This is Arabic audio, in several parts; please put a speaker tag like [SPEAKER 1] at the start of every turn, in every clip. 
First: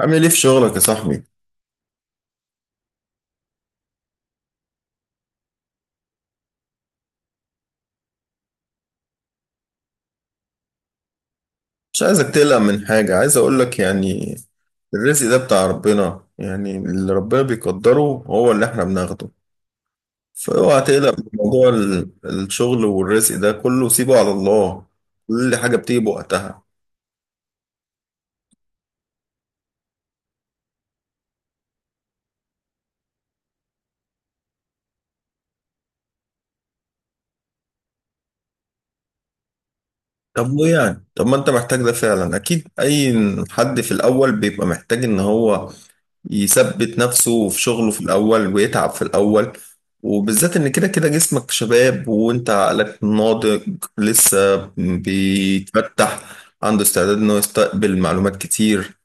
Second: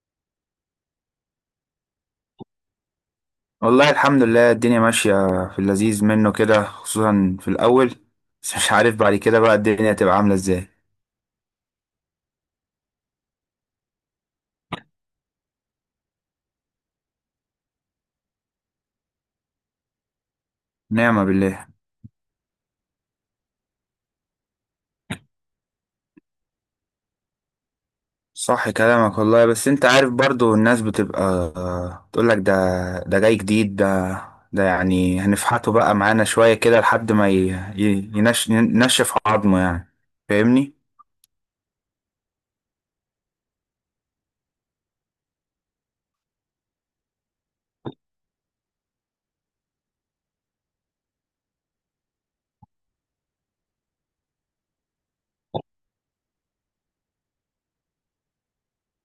[SPEAKER 1] عامل ايه في شغلك يا صاحبي؟
[SPEAKER 2] والله الحمد لله الدنيا ماشية في اللذيذ منه كده خصوصا في الأول. بس مش عارف بعد كده بقى الدنيا تبقى عاملة ازاي.
[SPEAKER 1] مش عايزك تقلق من حاجة، عايز اقولك يعني الرزق ده بتاع ربنا، يعني اللي ربنا بيقدره هو اللي احنا بناخده. فاوعى تقلق
[SPEAKER 2] نعمة
[SPEAKER 1] من
[SPEAKER 2] بالله.
[SPEAKER 1] موضوع الشغل والرزق، ده كله سيبه على الله. كل حاجة بتيجي بوقتها.
[SPEAKER 2] صح كلامك والله، بس انت عارف برضو الناس بتبقى تقولك ده، ده جاي جديد ده، ده يعني هنفحته بقى معانا شوية كده لحد ما ينشف عظمه يعني.
[SPEAKER 1] طب وايه
[SPEAKER 2] فاهمني.
[SPEAKER 1] يعني؟ طب ما انت محتاج ده فعلا، اكيد اي حد في الاول بيبقى محتاج ان هو يثبت نفسه في شغله في الأول ويتعب في الأول، وبالذات إن كده كده جسمك شباب وأنت عقلك ناضج لسه بيتفتح، عنده استعداد إنه يستقبل معلومات كتير.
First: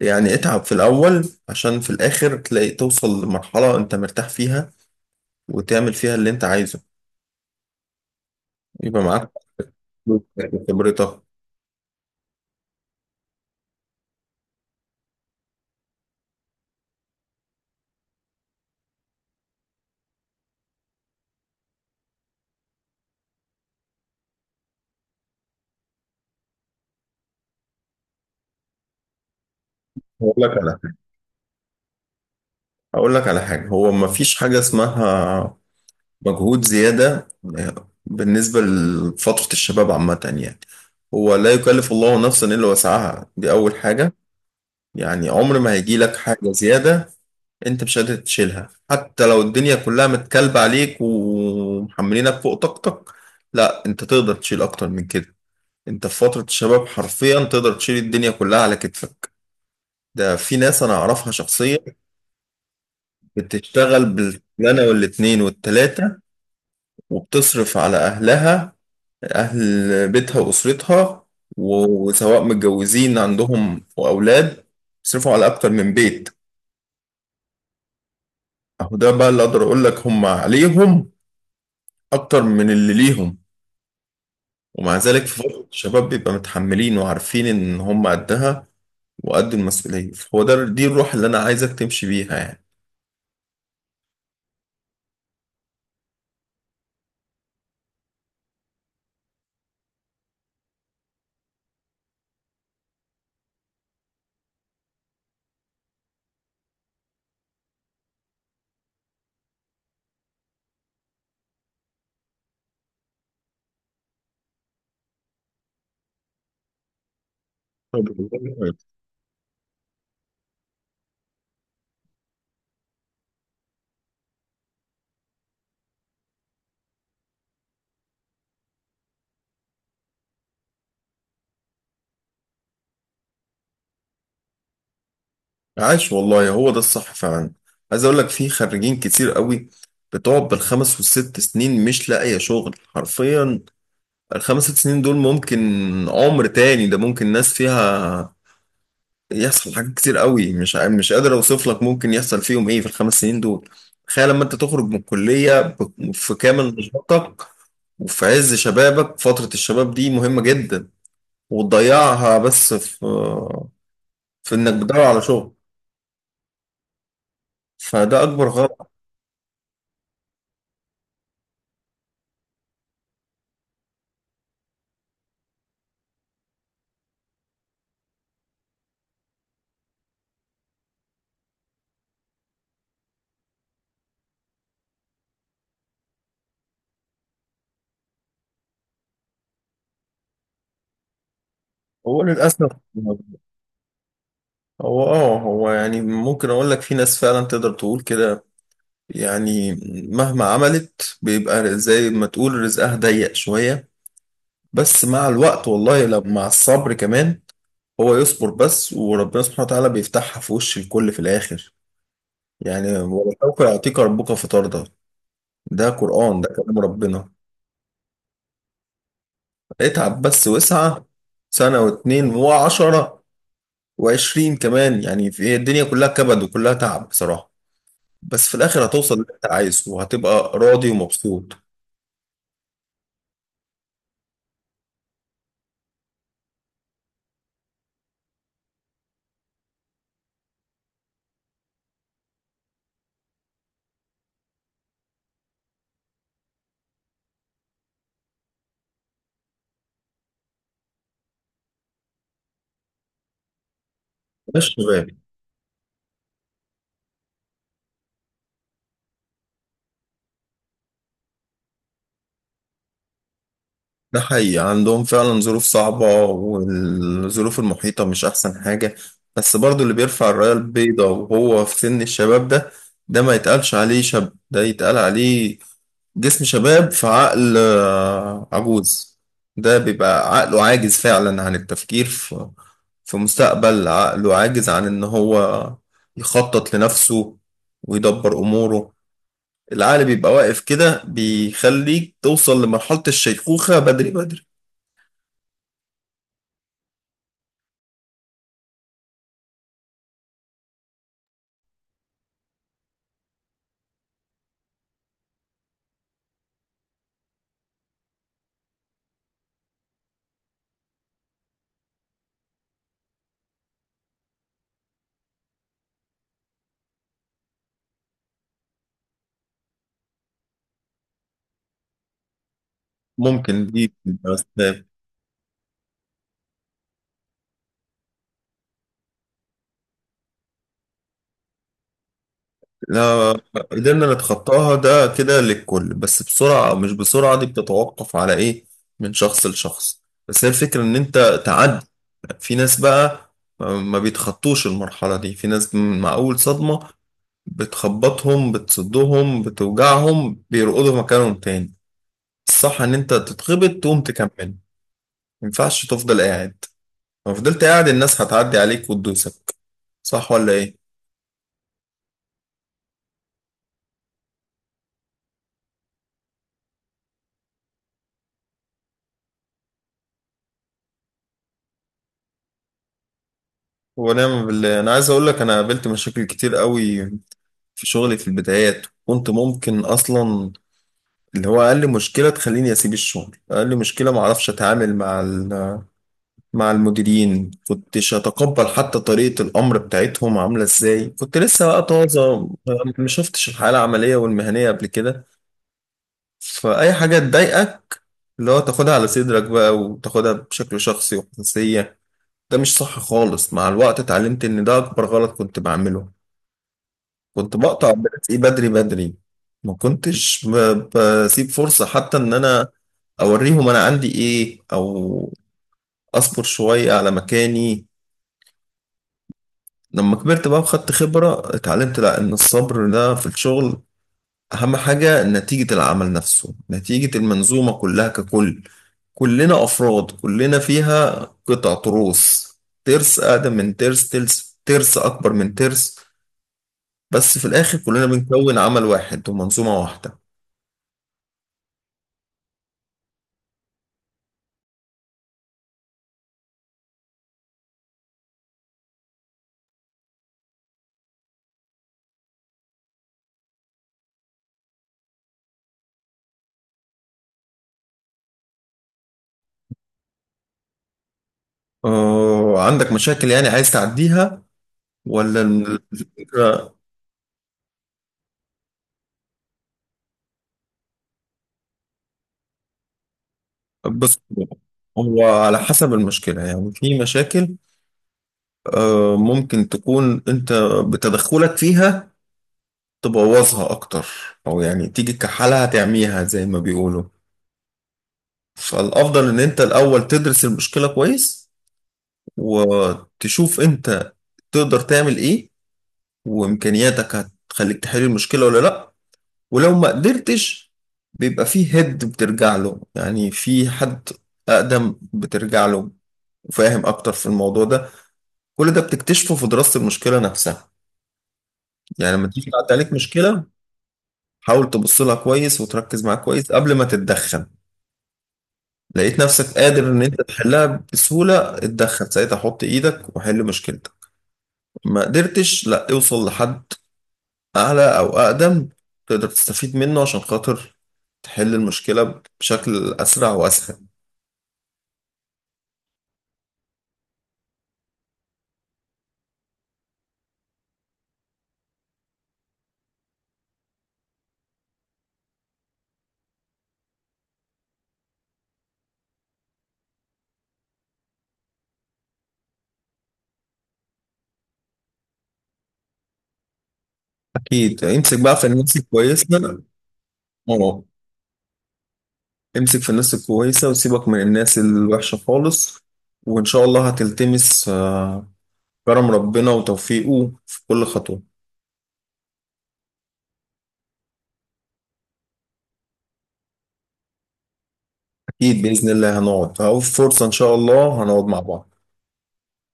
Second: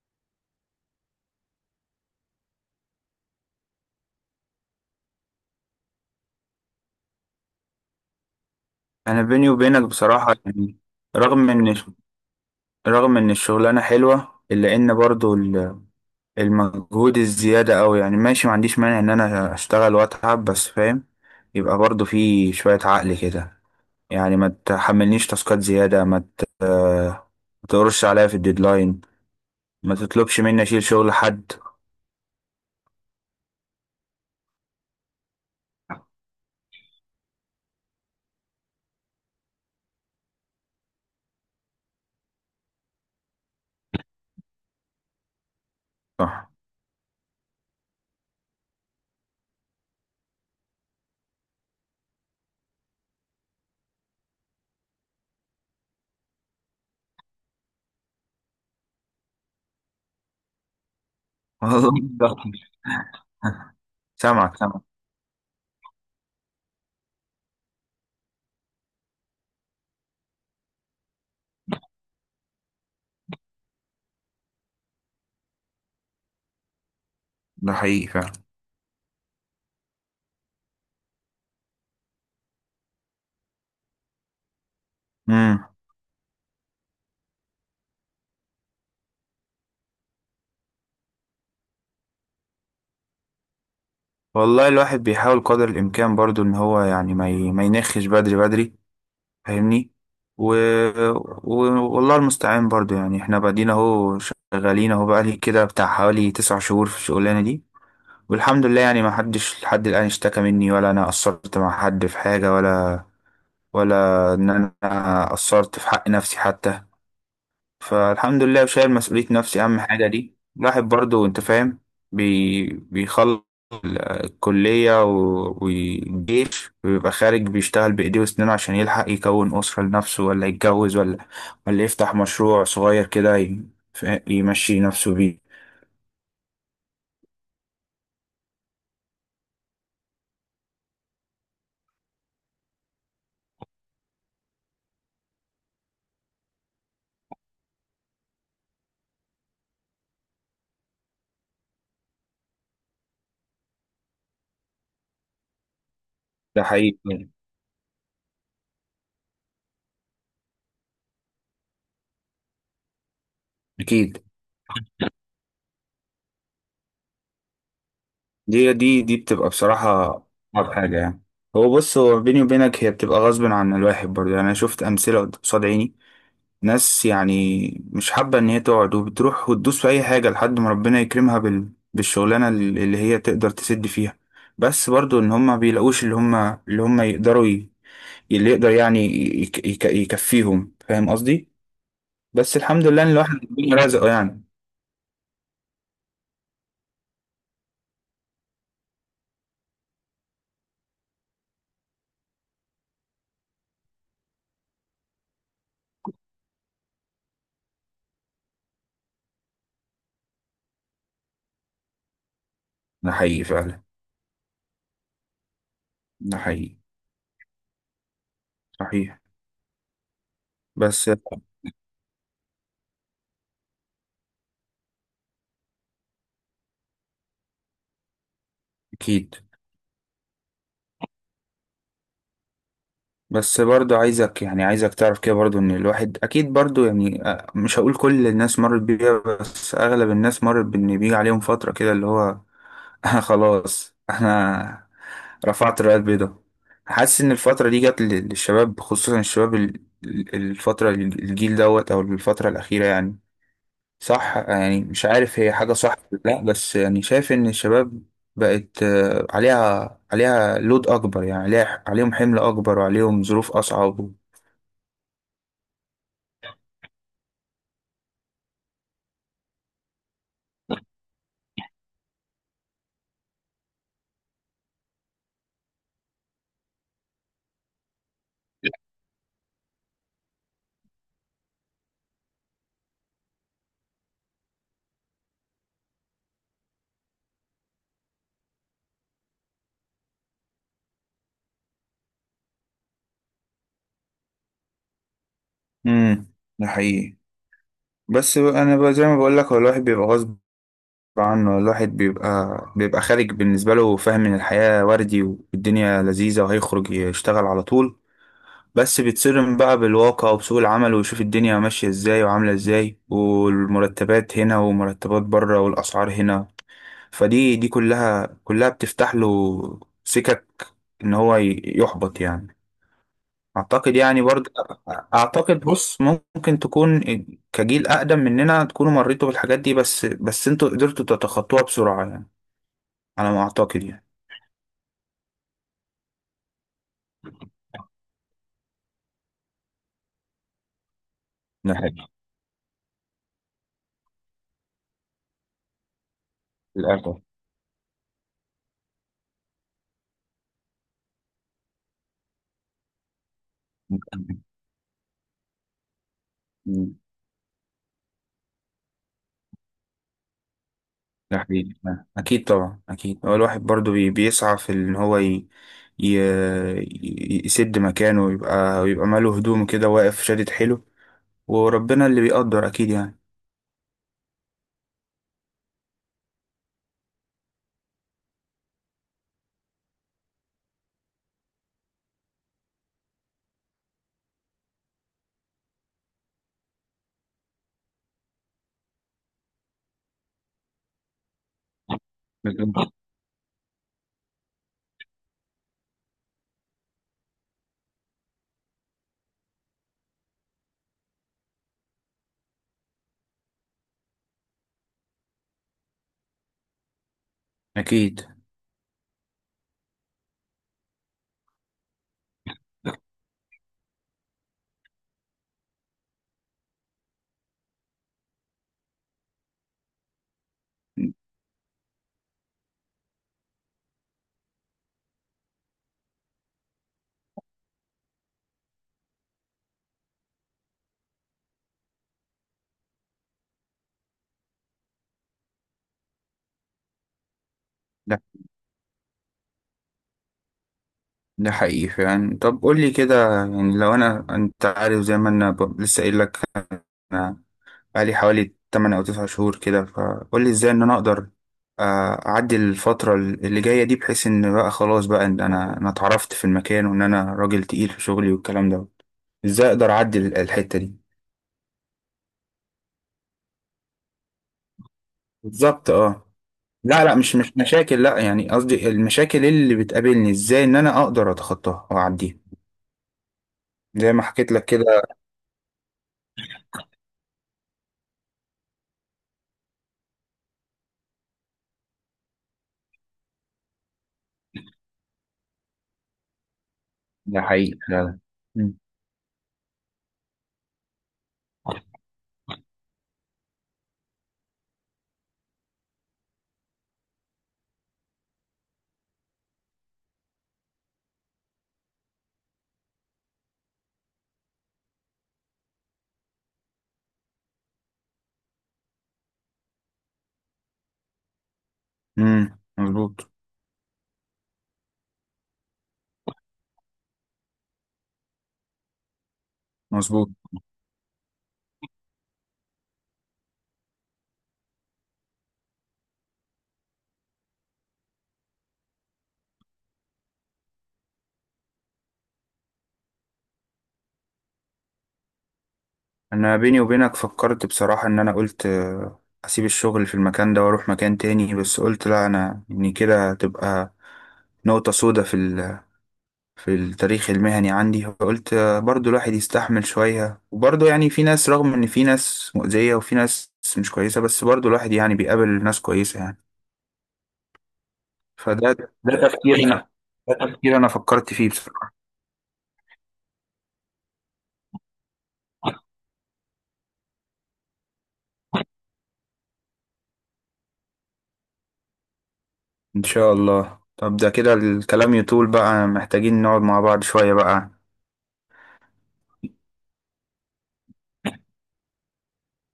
[SPEAKER 1] يعني اتعب في الأول عشان في الآخر تلاقي توصل لمرحلة أنت مرتاح فيها وتعمل فيها اللي أنت عايزه، يبقى
[SPEAKER 2] أنا
[SPEAKER 1] معاك
[SPEAKER 2] بيني وبينك بصراحة
[SPEAKER 1] فلوسك
[SPEAKER 2] يعني
[SPEAKER 1] وخبرتك.
[SPEAKER 2] رغم إن رغم إن الشغلانة حلوة إلا إن برضو المجهود الزيادة أوي، يعني ماشي ما عنديش مانع إن أنا أشتغل وأتعب، بس فاهم يبقى برضو في شوية عقل كده. يعني ما تحملنيش تاسكات زيادة، ما ت- آه، ما تقرش عليا في الديدلاين، ما
[SPEAKER 1] هقول
[SPEAKER 2] تطلبش
[SPEAKER 1] لك
[SPEAKER 2] مني
[SPEAKER 1] على
[SPEAKER 2] أشيل
[SPEAKER 1] حاجة،
[SPEAKER 2] شغل حد.
[SPEAKER 1] هقول لك على حاجة، هو مفيش حاجة اسمها مجهود زيادة بالنسبة لفترة الشباب عامة يعني. هو لا يكلف الله نفسا إلا وسعها، دي أول حاجة. يعني عمر ما هيجي لك
[SPEAKER 2] صح.
[SPEAKER 1] حاجة زيادة أنت مش قادر تشيلها، حتى لو الدنيا كلها متكلبة عليك ومحملينك فوق طاقتك، لا أنت تقدر تشيل أكتر من كده. أنت في فترة الشباب حرفيا تقدر تشيل الدنيا كلها على كتفك. ده في ناس أنا أعرفها شخصيا
[SPEAKER 2] والله ده-
[SPEAKER 1] بتشتغل
[SPEAKER 2] سامعك سامعك.
[SPEAKER 1] بالشغلانة والاتنين والتلاتة، وبتصرف على أهلها، أهل بيتها وأسرتها، وسواء متجوزين عندهم وأولاد، بيصرفوا على أكتر من بيت.
[SPEAKER 2] ده حقيقي فعلا.
[SPEAKER 1] أهو ده بقى اللي أقدر أقول لك، هم عليهم أكتر من اللي ليهم، ومع ذلك في فترة
[SPEAKER 2] امم.
[SPEAKER 1] الشباب بيبقى متحملين وعارفين إن هم قدها وقد المسؤولية. هو ده، دي الروح اللي أنا عايزك تمشي بيها يعني.
[SPEAKER 2] والله الواحد بيحاول قدر الإمكان برضو إن هو يعني ما ينخش بدري بدري. فاهمني. و... و... والله المستعان برضو. يعني احنا بعدين اهو شغالين اهو، بقالي كده بتاع حوالي تسع شهور في الشغلانة دي، والحمد لله يعني ما حدش لحد الآن اشتكى مني، ولا انا قصرت مع حد في حاجة، ولا ان انا قصرت في حق نفسي حتى.
[SPEAKER 1] طب والله
[SPEAKER 2] فالحمد لله
[SPEAKER 1] كويس.
[SPEAKER 2] شايل مسؤولية نفسي، أهم حاجة دي الواحد برضو أنت فاهم. بيخلص الكلية والجيش ويبقى خارج بيشتغل بإيديه وسنينه عشان يلحق يكون أسرة لنفسه، ولا يتجوز، ولا يفتح مشروع صغير كده يمشي نفسه بيه.
[SPEAKER 1] عاش والله، هو ده الصح فعلا. عايز أقول لك في خريجين كتير قوي بتقعد بالخمس والست سنين مش لاقية شغل حرفيا. الخمس ست سنين دول ممكن عمر تاني، ده ممكن ناس فيها يحصل حاجات كتير قوي، مش مش قادر اوصف لك ممكن يحصل فيهم ايه في الخمس سنين دول. تخيل لما انت تخرج من الكلية في
[SPEAKER 2] ده
[SPEAKER 1] كامل
[SPEAKER 2] حقيقي يعني.
[SPEAKER 1] نشاطك وفي عز شبابك، فترة الشباب دي مهمة جدا، وتضيعها بس في
[SPEAKER 2] أكيد.
[SPEAKER 1] في انك بتدور على شغل، فده اكبر
[SPEAKER 2] دي
[SPEAKER 1] غلط.
[SPEAKER 2] دي دي بتبقى بصراحة أصعب حاجة يعني. هو بص بيني وبينك هي بتبقى غصب عن الواحد برضه يعني. أنا شفت أمثلة قصاد عيني، ناس يعني مش حابة إن هي تقعد، وبتروح وتدوس في أي حاجة لحد ما ربنا يكرمها بالشغلانة اللي هي تقدر تسد فيها. بس برضو إن هما بيلاقوش اللي هما اللي يقدر يعني يكفيهم، فاهم قصدي؟
[SPEAKER 1] هو
[SPEAKER 2] بس
[SPEAKER 1] للاسف
[SPEAKER 2] الحمد لله إن الواحد ربنا رزقه يعني.
[SPEAKER 1] هو اه هو يعني ممكن اقول لك في ناس فعلا تقدر تقول كده، يعني مهما عملت بيبقى زي ما تقول رزقها ضيق شوية. بس مع الوقت، والله لو مع الصبر كمان، هو يصبر بس وربنا سبحانه وتعالى بيفتحها في وش الكل في الآخر. يعني
[SPEAKER 2] ده حقيقي
[SPEAKER 1] ولسوف
[SPEAKER 2] فعلا.
[SPEAKER 1] يعطيك ربك فترضى، ده
[SPEAKER 2] ده
[SPEAKER 1] قرآن، ده كلام
[SPEAKER 2] حقيقي.
[SPEAKER 1] ربنا.
[SPEAKER 2] صحيح.
[SPEAKER 1] اتعب بس واسعى
[SPEAKER 2] بس.
[SPEAKER 1] سنة واتنين وعشرة وعشرين كمان، يعني في الدنيا كلها كبد وكلها تعب بصراحة، بس في الآخر هتوصل اللي
[SPEAKER 2] أكيد.
[SPEAKER 1] انت عايزه وهتبقى راضي ومبسوط.
[SPEAKER 2] بس برضو عايزك يعني عايزك تعرف كده برضو ان الواحد اكيد برضو يعني، مش هقول كل الناس مرت بيها، بس اغلب الناس مرت، بان بيجي عليهم فترة كده اللي هو انا خلاص انا رفعت الراية البيضاء. حاسس ان الفترة دي جت للشباب، خصوصا الشباب الفترة الجيل دوت او الفترة الاخيرة يعني. صح
[SPEAKER 1] مش
[SPEAKER 2] يعني، مش
[SPEAKER 1] شباب.
[SPEAKER 2] عارف هي حاجة صح ولا لا، بس يعني شايف ان الشباب بقت عليها لود اكبر، يعني عليها عليهم حمل اكبر، وعليهم ظروف اصعب.
[SPEAKER 1] ده حقيقي، عندهم فعلا ظروف صعبة والظروف المحيطة مش أحسن حاجة. بس برضو اللي بيرفع الراية البيضاء وهو في سن الشباب ده، ده ما يتقالش عليه شاب، ده يتقال عليه جسم شباب في عقل عجوز. ده بيبقى عقله عاجز فعلا عن التفكير في في مستقبل، عقله عاجز عن إن هو يخطط لنفسه ويدبر أموره. العقل بيبقى واقف كده، بيخليك توصل لمرحلة الشيخوخة بدري بدري.
[SPEAKER 2] امم. ده حقيقي. بس بقى انا بقى زي ما بقول لك، هو الواحد بيبقى غصب عنه، الواحد بيبقى خارج بالنسبه له فاهم ان الحياه وردي والدنيا لذيذه، وهيخرج يشتغل على طول. بس بيتصدم بقى بالواقع، وبسوق العمل، ويشوف الدنيا ماشيه ازاي وعامله ازاي، والمرتبات هنا ومرتبات بره والاسعار هنا. فدي دي كلها كلها بتفتح له سكك ان هو يحبط يعني.
[SPEAKER 1] ممكن دي
[SPEAKER 2] اعتقد يعني
[SPEAKER 1] بس.
[SPEAKER 2] برضه، اعتقد بص ممكن تكون كجيل اقدم مننا تكونوا مريتوا بالحاجات دي، بس انتوا قدرتوا تتخطوها بسرعة يعني، على
[SPEAKER 1] لا،
[SPEAKER 2] ما اعتقد يعني.
[SPEAKER 1] قدرنا نتخطاها ده كده للكل، بس بسرعة أو مش بسرعة دي بتتوقف على إيه من شخص لشخص. بس هي الفكرة إن أنت
[SPEAKER 2] ده
[SPEAKER 1] تعدي.
[SPEAKER 2] حقيقي.
[SPEAKER 1] في ناس بقى ما بيتخطوش المرحلة دي، في ناس مع أول صدمة
[SPEAKER 2] للأسف.
[SPEAKER 1] بتخبطهم، بتصدهم، بتوجعهم، بيرقدوا في مكانهم تاني. الصح إن أنت تتخبط تقوم تكمل، ما ينفعش تفضل قاعد.
[SPEAKER 2] مم.
[SPEAKER 1] لو فضلت قاعد الناس هتعدي عليك وتدوسك. صح ولا إيه؟
[SPEAKER 2] ده حقيقي. اكيد طبعا، اكيد هو الواحد برضه بيسعى في ان هو ي... يسد مكانه، ويبقى ماله هدوم كده واقف شادد حيله، وربنا اللي بيقدر اكيد يعني.
[SPEAKER 1] ونعم بالله. انا عايز اقول لك انا قابلت مشاكل كتير قوي في شغلي في البدايات، كنت ممكن اصلا اللي هو اقل مشكله تخليني اسيب الشغل. اقل مشكله، ما اعرفش اتعامل مع مع المديرين، كنتش اتقبل حتى طريقه الامر بتاعتهم عامله ازاي. كنت لسه بقى طازه،
[SPEAKER 2] بالظبط.
[SPEAKER 1] ما شفتش الحياه العمليه والمهنيه قبل كده. فاي حاجه تضايقك اللي هو تاخدها على صدرك بقى وتاخدها بشكل شخصي وحساسيه. ده مش صح خالص. مع الوقت اتعلمت ان ده اكبر غلط كنت بعمله. كنت بقطع
[SPEAKER 2] اكيد.
[SPEAKER 1] درسي بدري بدري، ما كنتش بسيب فرصة حتى ان انا اوريهم انا عندي ايه، او اصبر شوية على مكاني. لما كبرت بقى وخدت خبرة اتعلمت لا، ان الصبر ده في الشغل اهم حاجة. نتيجة العمل نفسه، نتيجة المنظومة كلها ككل، كلنا افراد كلنا فيها قطع تروس، ترس اقدم من ترس، ترس ترس اكبر من ترس، بس في الاخر كلنا بنكون عمل واحد ومنظومة واحدة.
[SPEAKER 2] ده حقيقي فعلا. طب قول لي كده يعني، لو انا انت عارف زي ما انا لسه قايل لك، انا بقالي حوالي 8 او 9 شهور كده، فقول لي ازاي ان انا اقدر اعدي الفترة اللي جاية دي، بحيث ان بقى خلاص بقى ان انا اتعرفت في المكان، وان انا راجل تقيل في شغلي والكلام ده. ازاي اقدر اعدي الحتة دي؟
[SPEAKER 1] عندك مشاكل يعني عايز تعديها ولا؟
[SPEAKER 2] بالظبط اه.
[SPEAKER 1] الفكرة،
[SPEAKER 2] لا، مش مشاكل، لا، يعني قصدي المشاكل اللي بتقابلني ازاي ان انا اقدر اتخطاها واعديها، زي
[SPEAKER 1] بص،
[SPEAKER 2] ما حكيت لك كده.
[SPEAKER 1] هو على حسب المشكلة يعني. في مشاكل ممكن تكون انت بتدخلك فيها تبوظها اكتر، او يعني تيجي كحالها تعميها زي ما بيقولوا.
[SPEAKER 2] ده حقيقي فعلا.
[SPEAKER 1] فالافضل ان انت الاول تدرس المشكلة كويس وتشوف انت تقدر تعمل ايه، وامكانياتك هتخليك تحل المشكلة ولا لا. ولو ما قدرتش بيبقى فيه هيد بترجع له، يعني في حد أقدم بترجع له وفاهم أكتر في الموضوع ده. كل ده بتكتشفه في دراسة المشكلة نفسها. يعني لما تيجي تعدي عليك
[SPEAKER 2] مظبوط.
[SPEAKER 1] مشكلة حاول تبص لها كويس وتركز معاها كويس قبل ما تتدخل. لقيت نفسك قادر إن أنت
[SPEAKER 2] مظبوط.
[SPEAKER 1] تحلها بسهولة، اتدخل ساعتها، حط إيدك وحل مشكلتك. ما قدرتش، لا، اوصل لحد أعلى أو أقدم تقدر تستفيد منه عشان خاطر تحل المشكلة بشكل أسرع وأسهل.
[SPEAKER 2] انا بيني وبينك فكرت بصراحة ان انا قلت اسيب الشغل في المكان ده واروح مكان تاني، بس قلت لا، انا ان كده تبقى نقطة سودة في التاريخ المهني عندي، فقلت برضو الواحد يستحمل شوية، وبرضو يعني في ناس، رغم ان في ناس مؤذية وفي ناس مش كويسة، بس برضو الواحد يعني بيقابل ناس كويسة يعني.
[SPEAKER 1] اكيد امسك بقى في
[SPEAKER 2] فده،
[SPEAKER 1] الناس
[SPEAKER 2] ده
[SPEAKER 1] الكويسه.
[SPEAKER 2] تفكير انا ده تفكير
[SPEAKER 1] اه،
[SPEAKER 2] انا فكرت فيه بصراحة.
[SPEAKER 1] امسك في الناس الكويسه وسيبك من الناس الوحشه خالص، وان شاء الله هتلتمس كرم ربنا وتوفيقه في كل خطوه.
[SPEAKER 2] إن شاء الله. طب ده كده الكلام يطول بقى، محتاجين نقعد مع بعض شوية بقى.
[SPEAKER 1] اكيد باذن الله هنقعد، او فرصه ان شاء الله هنقعد مع بعض،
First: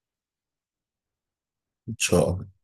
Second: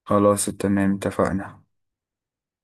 [SPEAKER 2] خلاص تمام اتفقنا.
[SPEAKER 1] ان شاء الله.